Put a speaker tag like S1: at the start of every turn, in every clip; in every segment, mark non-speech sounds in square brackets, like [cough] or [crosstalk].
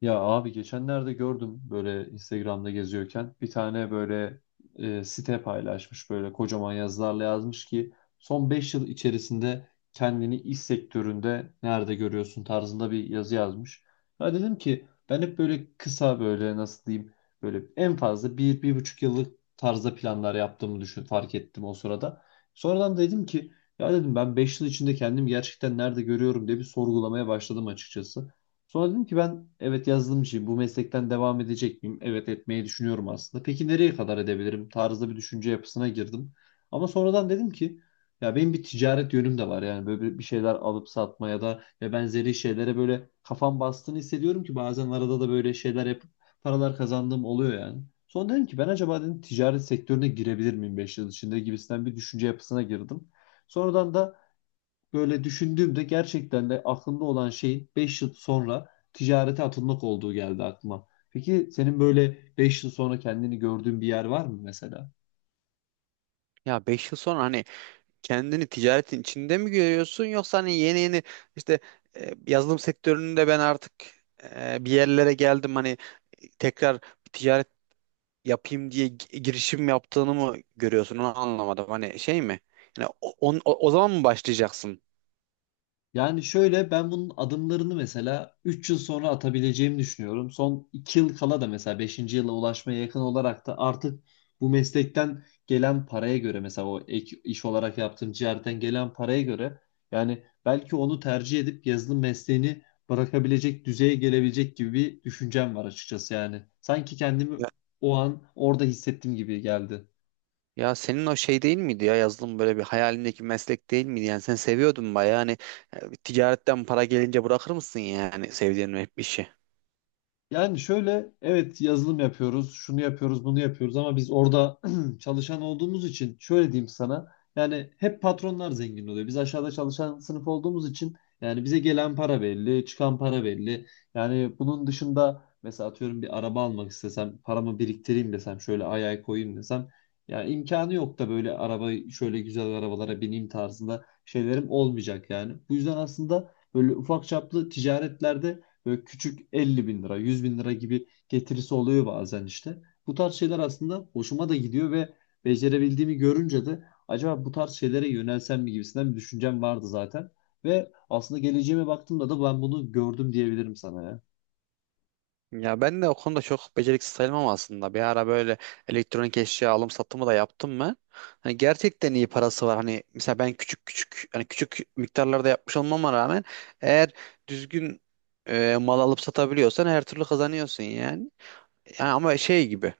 S1: Ya abi geçenlerde gördüm böyle Instagram'da geziyorken bir tane böyle site paylaşmış, böyle kocaman yazılarla yazmış ki son 5 yıl içerisinde kendini iş sektöründe nerede görüyorsun tarzında bir yazı yazmış. Ya dedim ki ben hep böyle kısa, böyle nasıl diyeyim, böyle en fazla bir, bir buçuk yıllık tarzda planlar yaptığımı düşün fark ettim o sırada. Sonradan dedim ki ya dedim, ben 5 yıl içinde kendimi gerçekten nerede görüyorum diye bir sorgulamaya başladım açıkçası. Sonra dedim ki ben, evet, yazılımcıyım. Bu meslekten devam edecek miyim? Evet, etmeyi düşünüyorum aslında. Peki nereye kadar edebilirim, tarzda bir düşünce yapısına girdim. Ama sonradan dedim ki ya benim bir ticaret yönüm de var. Yani böyle bir şeyler alıp satma ya da ve benzeri şeylere böyle kafam bastığını hissediyorum ki bazen arada da böyle şeyler yapıp paralar kazandığım oluyor yani. Sonra dedim ki ben acaba dedim ticaret sektörüne girebilir miyim 5 yıl içinde, gibisinden bir düşünce yapısına girdim. Sonradan da böyle düşündüğümde gerçekten de aklımda olan şeyin 5 yıl sonra ticarete atılmak olduğu geldi aklıma. Peki senin böyle 5 yıl sonra kendini gördüğün bir yer var mı mesela?
S2: Ya 5 yıl sonra hani kendini ticaretin içinde mi görüyorsun yoksa hani yeni yeni işte yazılım sektöründe ben artık bir yerlere geldim hani tekrar bir ticaret yapayım diye girişim yaptığını mı görüyorsun onu anlamadım. Hani şey mi? Yani o zaman mı başlayacaksın?
S1: Yani şöyle, ben bunun adımlarını mesela 3 yıl sonra atabileceğimi düşünüyorum. Son 2 yıl kala da mesela beşinci yıla ulaşmaya yakın olarak da artık bu meslekten gelen paraya göre, mesela o ek iş olarak yaptığım ciğerden gelen paraya göre, yani belki onu tercih edip yazılım mesleğini bırakabilecek düzeye gelebilecek gibi bir düşüncem var açıkçası yani. Sanki kendimi
S2: Ya,
S1: o an orada hissettiğim gibi geldi.
S2: ya senin o şey değil miydi ya yazılım böyle bir hayalindeki meslek değil miydi? Yani sen seviyordun bayağı hani ticaretten para gelince bırakır mısın yani sevdiğin bir işi?
S1: Yani şöyle, evet yazılım yapıyoruz, şunu yapıyoruz, bunu yapıyoruz ama biz orada [clears throat] çalışan olduğumuz için şöyle diyeyim sana. Yani hep patronlar zengin oluyor. Biz aşağıda çalışan sınıf olduğumuz için yani bize gelen para belli, çıkan para belli. Yani bunun dışında mesela atıyorum bir araba almak istesem, paramı biriktireyim desem, şöyle ay ay koyayım desem, yani imkanı yok da böyle araba şöyle güzel arabalara bineyim tarzında şeylerim olmayacak yani. Bu yüzden aslında böyle ufak çaplı ticaretlerde böyle küçük 50 bin lira, 100 bin lira gibi getirisi oluyor bazen işte. Bu tarz şeyler aslında hoşuma da gidiyor ve becerebildiğimi görünce de acaba bu tarz şeylere yönelsem mi, gibisinden bir düşüncem vardı zaten. Ve aslında geleceğime baktığımda da ben bunu gördüm diyebilirim sana ya.
S2: Ya ben de o konuda çok beceriksiz sayılmam aslında. Bir ara böyle elektronik eşya alım satımı da yaptım ben. Hani gerçekten iyi parası var. Hani mesela ben küçük küçük hani küçük miktarlarda yapmış olmama rağmen eğer düzgün mal alıp satabiliyorsan her türlü kazanıyorsun yani. Yani ama şey gibi.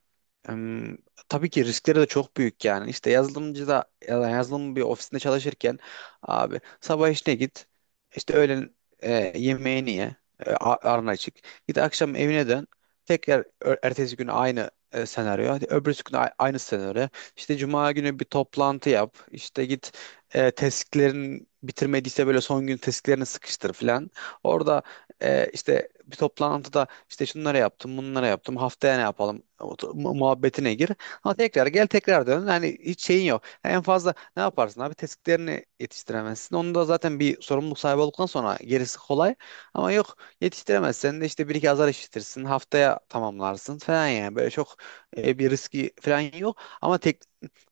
S2: em, tabii ki riskleri de çok büyük yani. İşte yazılımcıda ya da yazılım bir ofisinde çalışırken abi sabah işine git. İşte öğlen yemeğini ye. Arna çık. Git akşam evine dön. Tekrar ertesi gün aynı senaryo. Hadi öbürsü gün aynı senaryo. İşte cuma günü bir toplantı yap. İşte git tesklerin bitirmediyse böyle son gün tesklerini sıkıştır falan. Orada işte bir toplantıda işte şunları yaptım, bunları yaptım, haftaya ne yapalım o muhabbetine gir. Ama tekrar gel tekrar dön. Yani hiç şeyin yok. En fazla ne yaparsın abi? Tespitlerini yetiştiremezsin. Onu da zaten bir sorumluluk sahibi olduktan sonra gerisi kolay. Ama yok yetiştiremezsen de işte bir iki azar işitirsin. Haftaya tamamlarsın falan yani. Böyle çok bir riski falan yok. Ama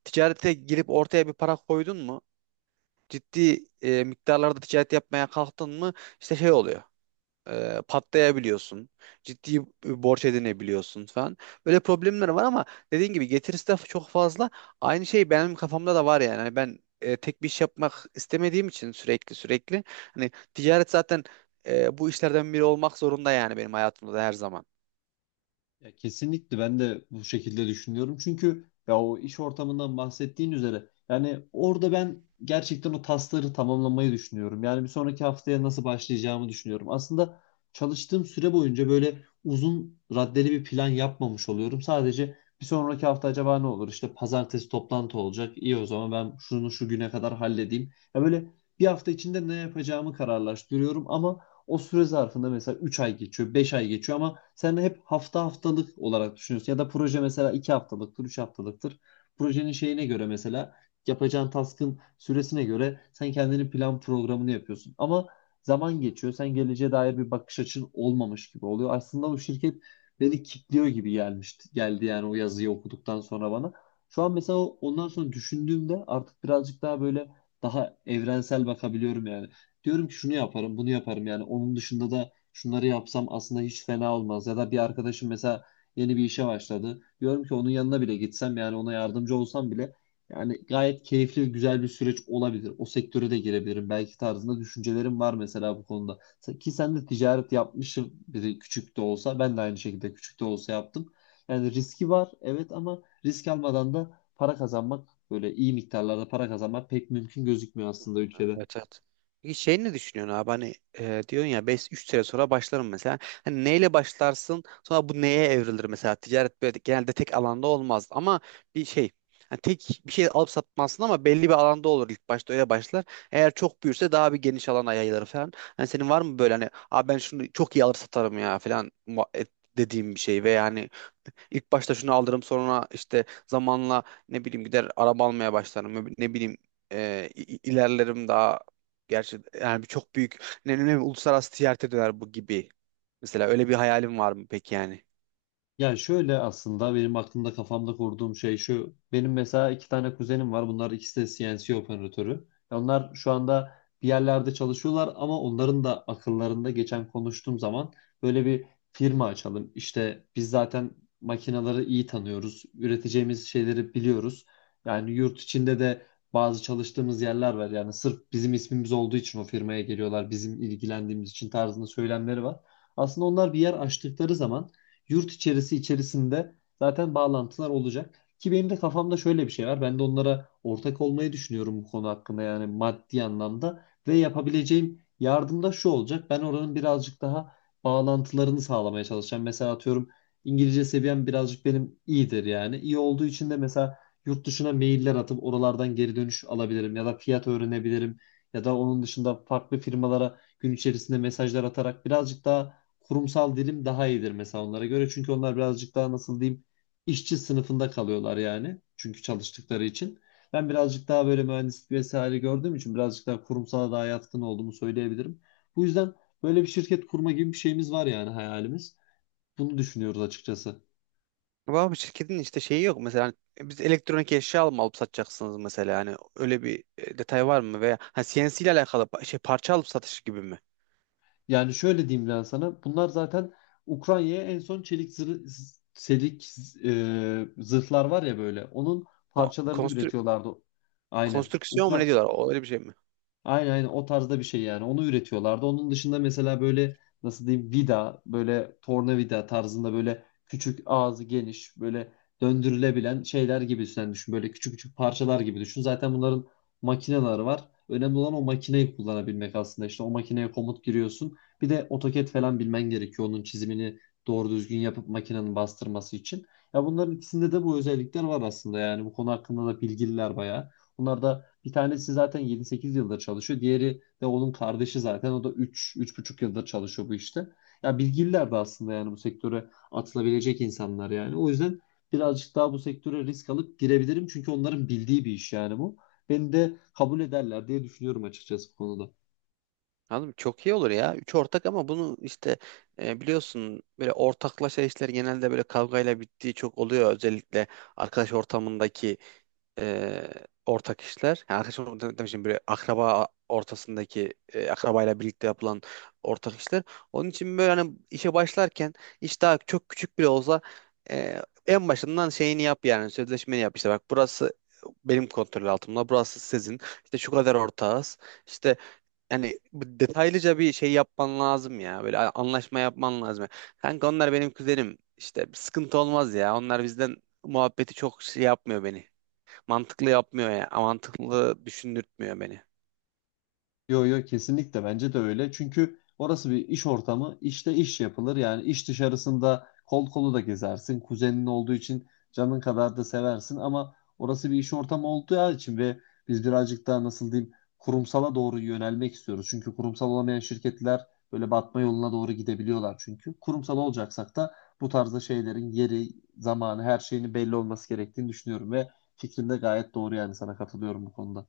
S2: ticarete girip ortaya bir para koydun mu? Ciddi miktarlarda ticaret yapmaya kalktın mı? İşte şey oluyor, patlayabiliyorsun. Ciddi bir borç edinebiliyorsun falan. Böyle problemler var ama dediğin gibi getirisi de çok fazla. Aynı şey benim kafamda da var yani. Hani ben tek bir iş yapmak istemediğim için sürekli sürekli. Hani ticaret zaten bu işlerden biri olmak zorunda yani benim hayatımda da her zaman.
S1: Ya kesinlikle, ben de bu şekilde düşünüyorum. Çünkü ya o iş ortamından bahsettiğin üzere yani orada ben gerçekten o tasları tamamlamayı düşünüyorum. Yani bir sonraki haftaya nasıl başlayacağımı düşünüyorum. Aslında çalıştığım süre boyunca böyle uzun raddeli bir plan yapmamış oluyorum. Sadece bir sonraki hafta acaba ne olur? İşte pazartesi toplantı olacak. İyi, o zaman ben şunu şu güne kadar halledeyim. Ya böyle bir hafta içinde ne yapacağımı kararlaştırıyorum ama o süre zarfında mesela 3 ay geçiyor, 5 ay geçiyor ama sen hep hafta haftalık olarak düşünüyorsun. Ya da proje mesela 2 haftalıktır, 3 haftalıktır. Projenin şeyine göre, mesela yapacağın task'ın süresine göre sen kendini plan programını yapıyorsun. Ama zaman geçiyor. Sen geleceğe dair bir bakış açın olmamış gibi oluyor. Aslında bu şirket beni kilitliyor gibi gelmişti. Geldi yani, o yazıyı okuduktan sonra bana. Şu an mesela ondan sonra düşündüğümde artık birazcık daha böyle daha evrensel bakabiliyorum yani. Diyorum ki şunu yaparım, bunu yaparım, yani onun dışında da şunları yapsam aslında hiç fena olmaz. Ya da bir arkadaşım mesela yeni bir işe başladı. Diyorum ki onun yanına bile gitsem, yani ona yardımcı olsam bile yani gayet keyifli ve güzel bir süreç olabilir. O sektöre de girebilirim belki, tarzında düşüncelerim var mesela bu konuda. Ki sen de ticaret yapmışsın biri küçük de olsa, ben de aynı şekilde küçük de olsa yaptım. Yani riski var evet, ama risk almadan da para kazanmak, böyle iyi miktarlarda para kazanmak pek mümkün gözükmüyor aslında ülkede.
S2: Evet, evet. Peki şey ne düşünüyorsun abi hani diyorsun ya 3 sene sonra başlarım mesela. Hani neyle başlarsın sonra bu neye evrilir mesela? Ticaret böyle genelde tek alanda olmaz ama bir şey, hani tek bir şey alıp satmazsın ama belli bir alanda olur, ilk başta öyle başlar. Eğer çok büyürse daha bir geniş alana yayılır falan. Hani senin var mı böyle hani abi ben şunu çok iyi alıp satarım ya falan dediğim bir şey ve yani İlk başta şunu alırım sonra işte zamanla ne bileyim gider araba almaya başlarım, ne bileyim, ilerlerim daha. Gerçi yani bir çok büyük uluslararası ticarete döner bu gibi. Mesela öyle bir hayalim var mı peki yani?
S1: Yani şöyle, aslında benim aklımda, kafamda kurduğum şey şu. Benim mesela iki tane kuzenim var. Bunlar ikisi de CNC operatörü. Ya, onlar şu anda bir yerlerde çalışıyorlar ama onların da akıllarında geçen, konuştuğum zaman, böyle bir firma açalım. İşte biz zaten makineleri iyi tanıyoruz. Üreteceğimiz şeyleri biliyoruz. Yani yurt içinde de bazı çalıştığımız yerler var. Yani sırf bizim ismimiz olduğu için o firmaya geliyorlar. Bizim ilgilendiğimiz için, tarzında söylemleri var. Aslında onlar bir yer açtıkları zaman yurt içerisinde zaten bağlantılar olacak. Ki benim de kafamda şöyle bir şey var. Ben de onlara ortak olmayı düşünüyorum bu konu hakkında, yani maddi anlamda. Ve yapabileceğim yardım da şu olacak. Ben oranın birazcık daha bağlantılarını sağlamaya çalışacağım. Mesela atıyorum, İngilizce seviyem birazcık benim iyidir yani. İyi olduğu için de mesela yurt dışına mailler atıp oralardan geri dönüş alabilirim ya da fiyat öğrenebilirim, ya da onun dışında farklı firmalara gün içerisinde mesajlar atarak birazcık daha kurumsal dilim daha iyidir mesela onlara göre. Çünkü onlar birazcık daha, nasıl diyeyim, işçi sınıfında kalıyorlar yani. Çünkü çalıştıkları için. Ben birazcık daha böyle mühendislik vesaire gördüğüm için birazcık daha kurumsala daha yatkın olduğumu söyleyebilirim. Bu yüzden böyle bir şirket kurma gibi bir şeyimiz var, yani hayalimiz. Bunu düşünüyoruz açıkçası.
S2: Ama abi şirketin işte şeyi yok mesela, hani biz elektronik eşya alıp satacaksınız mesela yani öyle bir detay var mı, veya CNC ile alakalı parça alıp satışı gibi mi?
S1: Yani şöyle diyeyim ben sana. Bunlar zaten Ukrayna'ya en son çelik zırh, çelik zırhlar var ya böyle. Onun
S2: Ko
S1: parçalarını
S2: konstrü
S1: üretiyorlardı. Aynen.
S2: konstrüksiyon mu ne diyorlar, o öyle bir şey mi?
S1: Aynen aynen, o tarzda bir şey yani. Onu üretiyorlardı. Onun dışında mesela böyle, nasıl diyeyim, vida, böyle tornavida tarzında, böyle küçük ağzı geniş, böyle döndürülebilen şeyler gibi sen düşün. Böyle küçük küçük parçalar gibi düşün. Zaten bunların makineleri var. Önemli olan o makineyi kullanabilmek aslında. İşte o makineye komut giriyorsun. Bir de AutoCAD falan bilmen gerekiyor. Onun çizimini doğru düzgün yapıp makinenin bastırması için. Ya bunların ikisinde de bu özellikler var aslında yani. Bu konu hakkında da bilgililer bayağı. Bunlar da bir tanesi zaten 7-8 yıldır çalışıyor. Diğeri de onun kardeşi zaten. O da 3 buçuk yıldır çalışıyor bu işte. Ya bilgililer de aslında yani, bu sektöre atılabilecek insanlar yani. O yüzden birazcık daha bu sektöre risk alıp girebilirim. Çünkü onların bildiği bir iş yani bu. Beni de kabul ederler diye düşünüyorum açıkçası bu konuda.
S2: Anladım. Çok iyi olur ya. Üç ortak ama bunu işte biliyorsun böyle ortaklaşa işler genelde böyle kavgayla bittiği çok oluyor. Özellikle arkadaş ortamındaki e, ortak işler. Yani arkadaş ortamında demişim, böyle akraba ortasındaki akrabayla birlikte yapılan ortak işler. Onun için böyle hani işe başlarken iş daha çok küçük bile olsa, e, en başından şeyini yap yani sözleşmeni yap, işte bak burası benim kontrol altımda, burası sizin, işte şu kadar ortağız. İşte yani bu detaylıca bir şey yapman lazım ya. Böyle anlaşma yapman lazım. Kanka onlar benim kuzenim. İşte bir sıkıntı olmaz ya. Onlar bizden muhabbeti çok şey yapmıyor beni. Mantıklı yapmıyor ya. Mantıklı düşündürtmüyor beni.
S1: Yo yo, kesinlikle bence de öyle. Çünkü orası bir iş ortamı. İşte iş yapılır. Yani iş dışarısında kol kolu da gezersin. Kuzenin olduğu için canın kadar da seversin ama orası bir iş ortamı olduğu için ve biz birazcık daha, nasıl diyeyim, kurumsala doğru yönelmek istiyoruz. Çünkü kurumsal olamayan şirketler böyle batma yoluna doğru gidebiliyorlar çünkü. Kurumsal olacaksak da bu tarzda şeylerin yeri, zamanı, her şeyinin belli olması gerektiğini düşünüyorum ve fikrin de gayet doğru yani, sana katılıyorum bu konuda.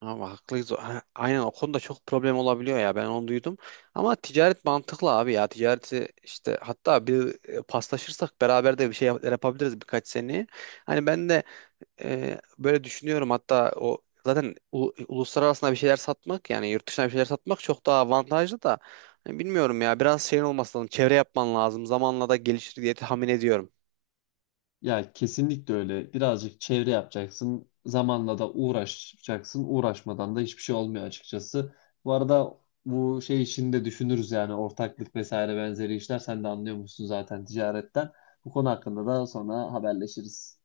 S2: Ama haklıyız. Ha, Aynen, o konuda çok problem olabiliyor ya. Ben onu duydum. Ama ticaret mantıklı abi ya. Ticareti işte hatta bir paslaşırsak beraber de bir şey yapabiliriz birkaç seneye. Hani ben de böyle düşünüyorum, hatta o zaten uluslararasına bir şeyler satmak yani yurt dışına bir şeyler satmak çok daha avantajlı da. Hani bilmiyorum ya, biraz şeyin olması lazım, çevre yapman lazım, zamanla da gelişir diye tahmin ediyorum.
S1: Ya kesinlikle öyle. Birazcık çevre yapacaksın. Zamanla da uğraşacaksın. Uğraşmadan da hiçbir şey olmuyor açıkçası. Bu arada bu şey işini de düşünürüz yani, ortaklık vesaire benzeri işler. Sen de anlıyormuşsun zaten ticaretten. Bu konu hakkında da sonra haberleşiriz.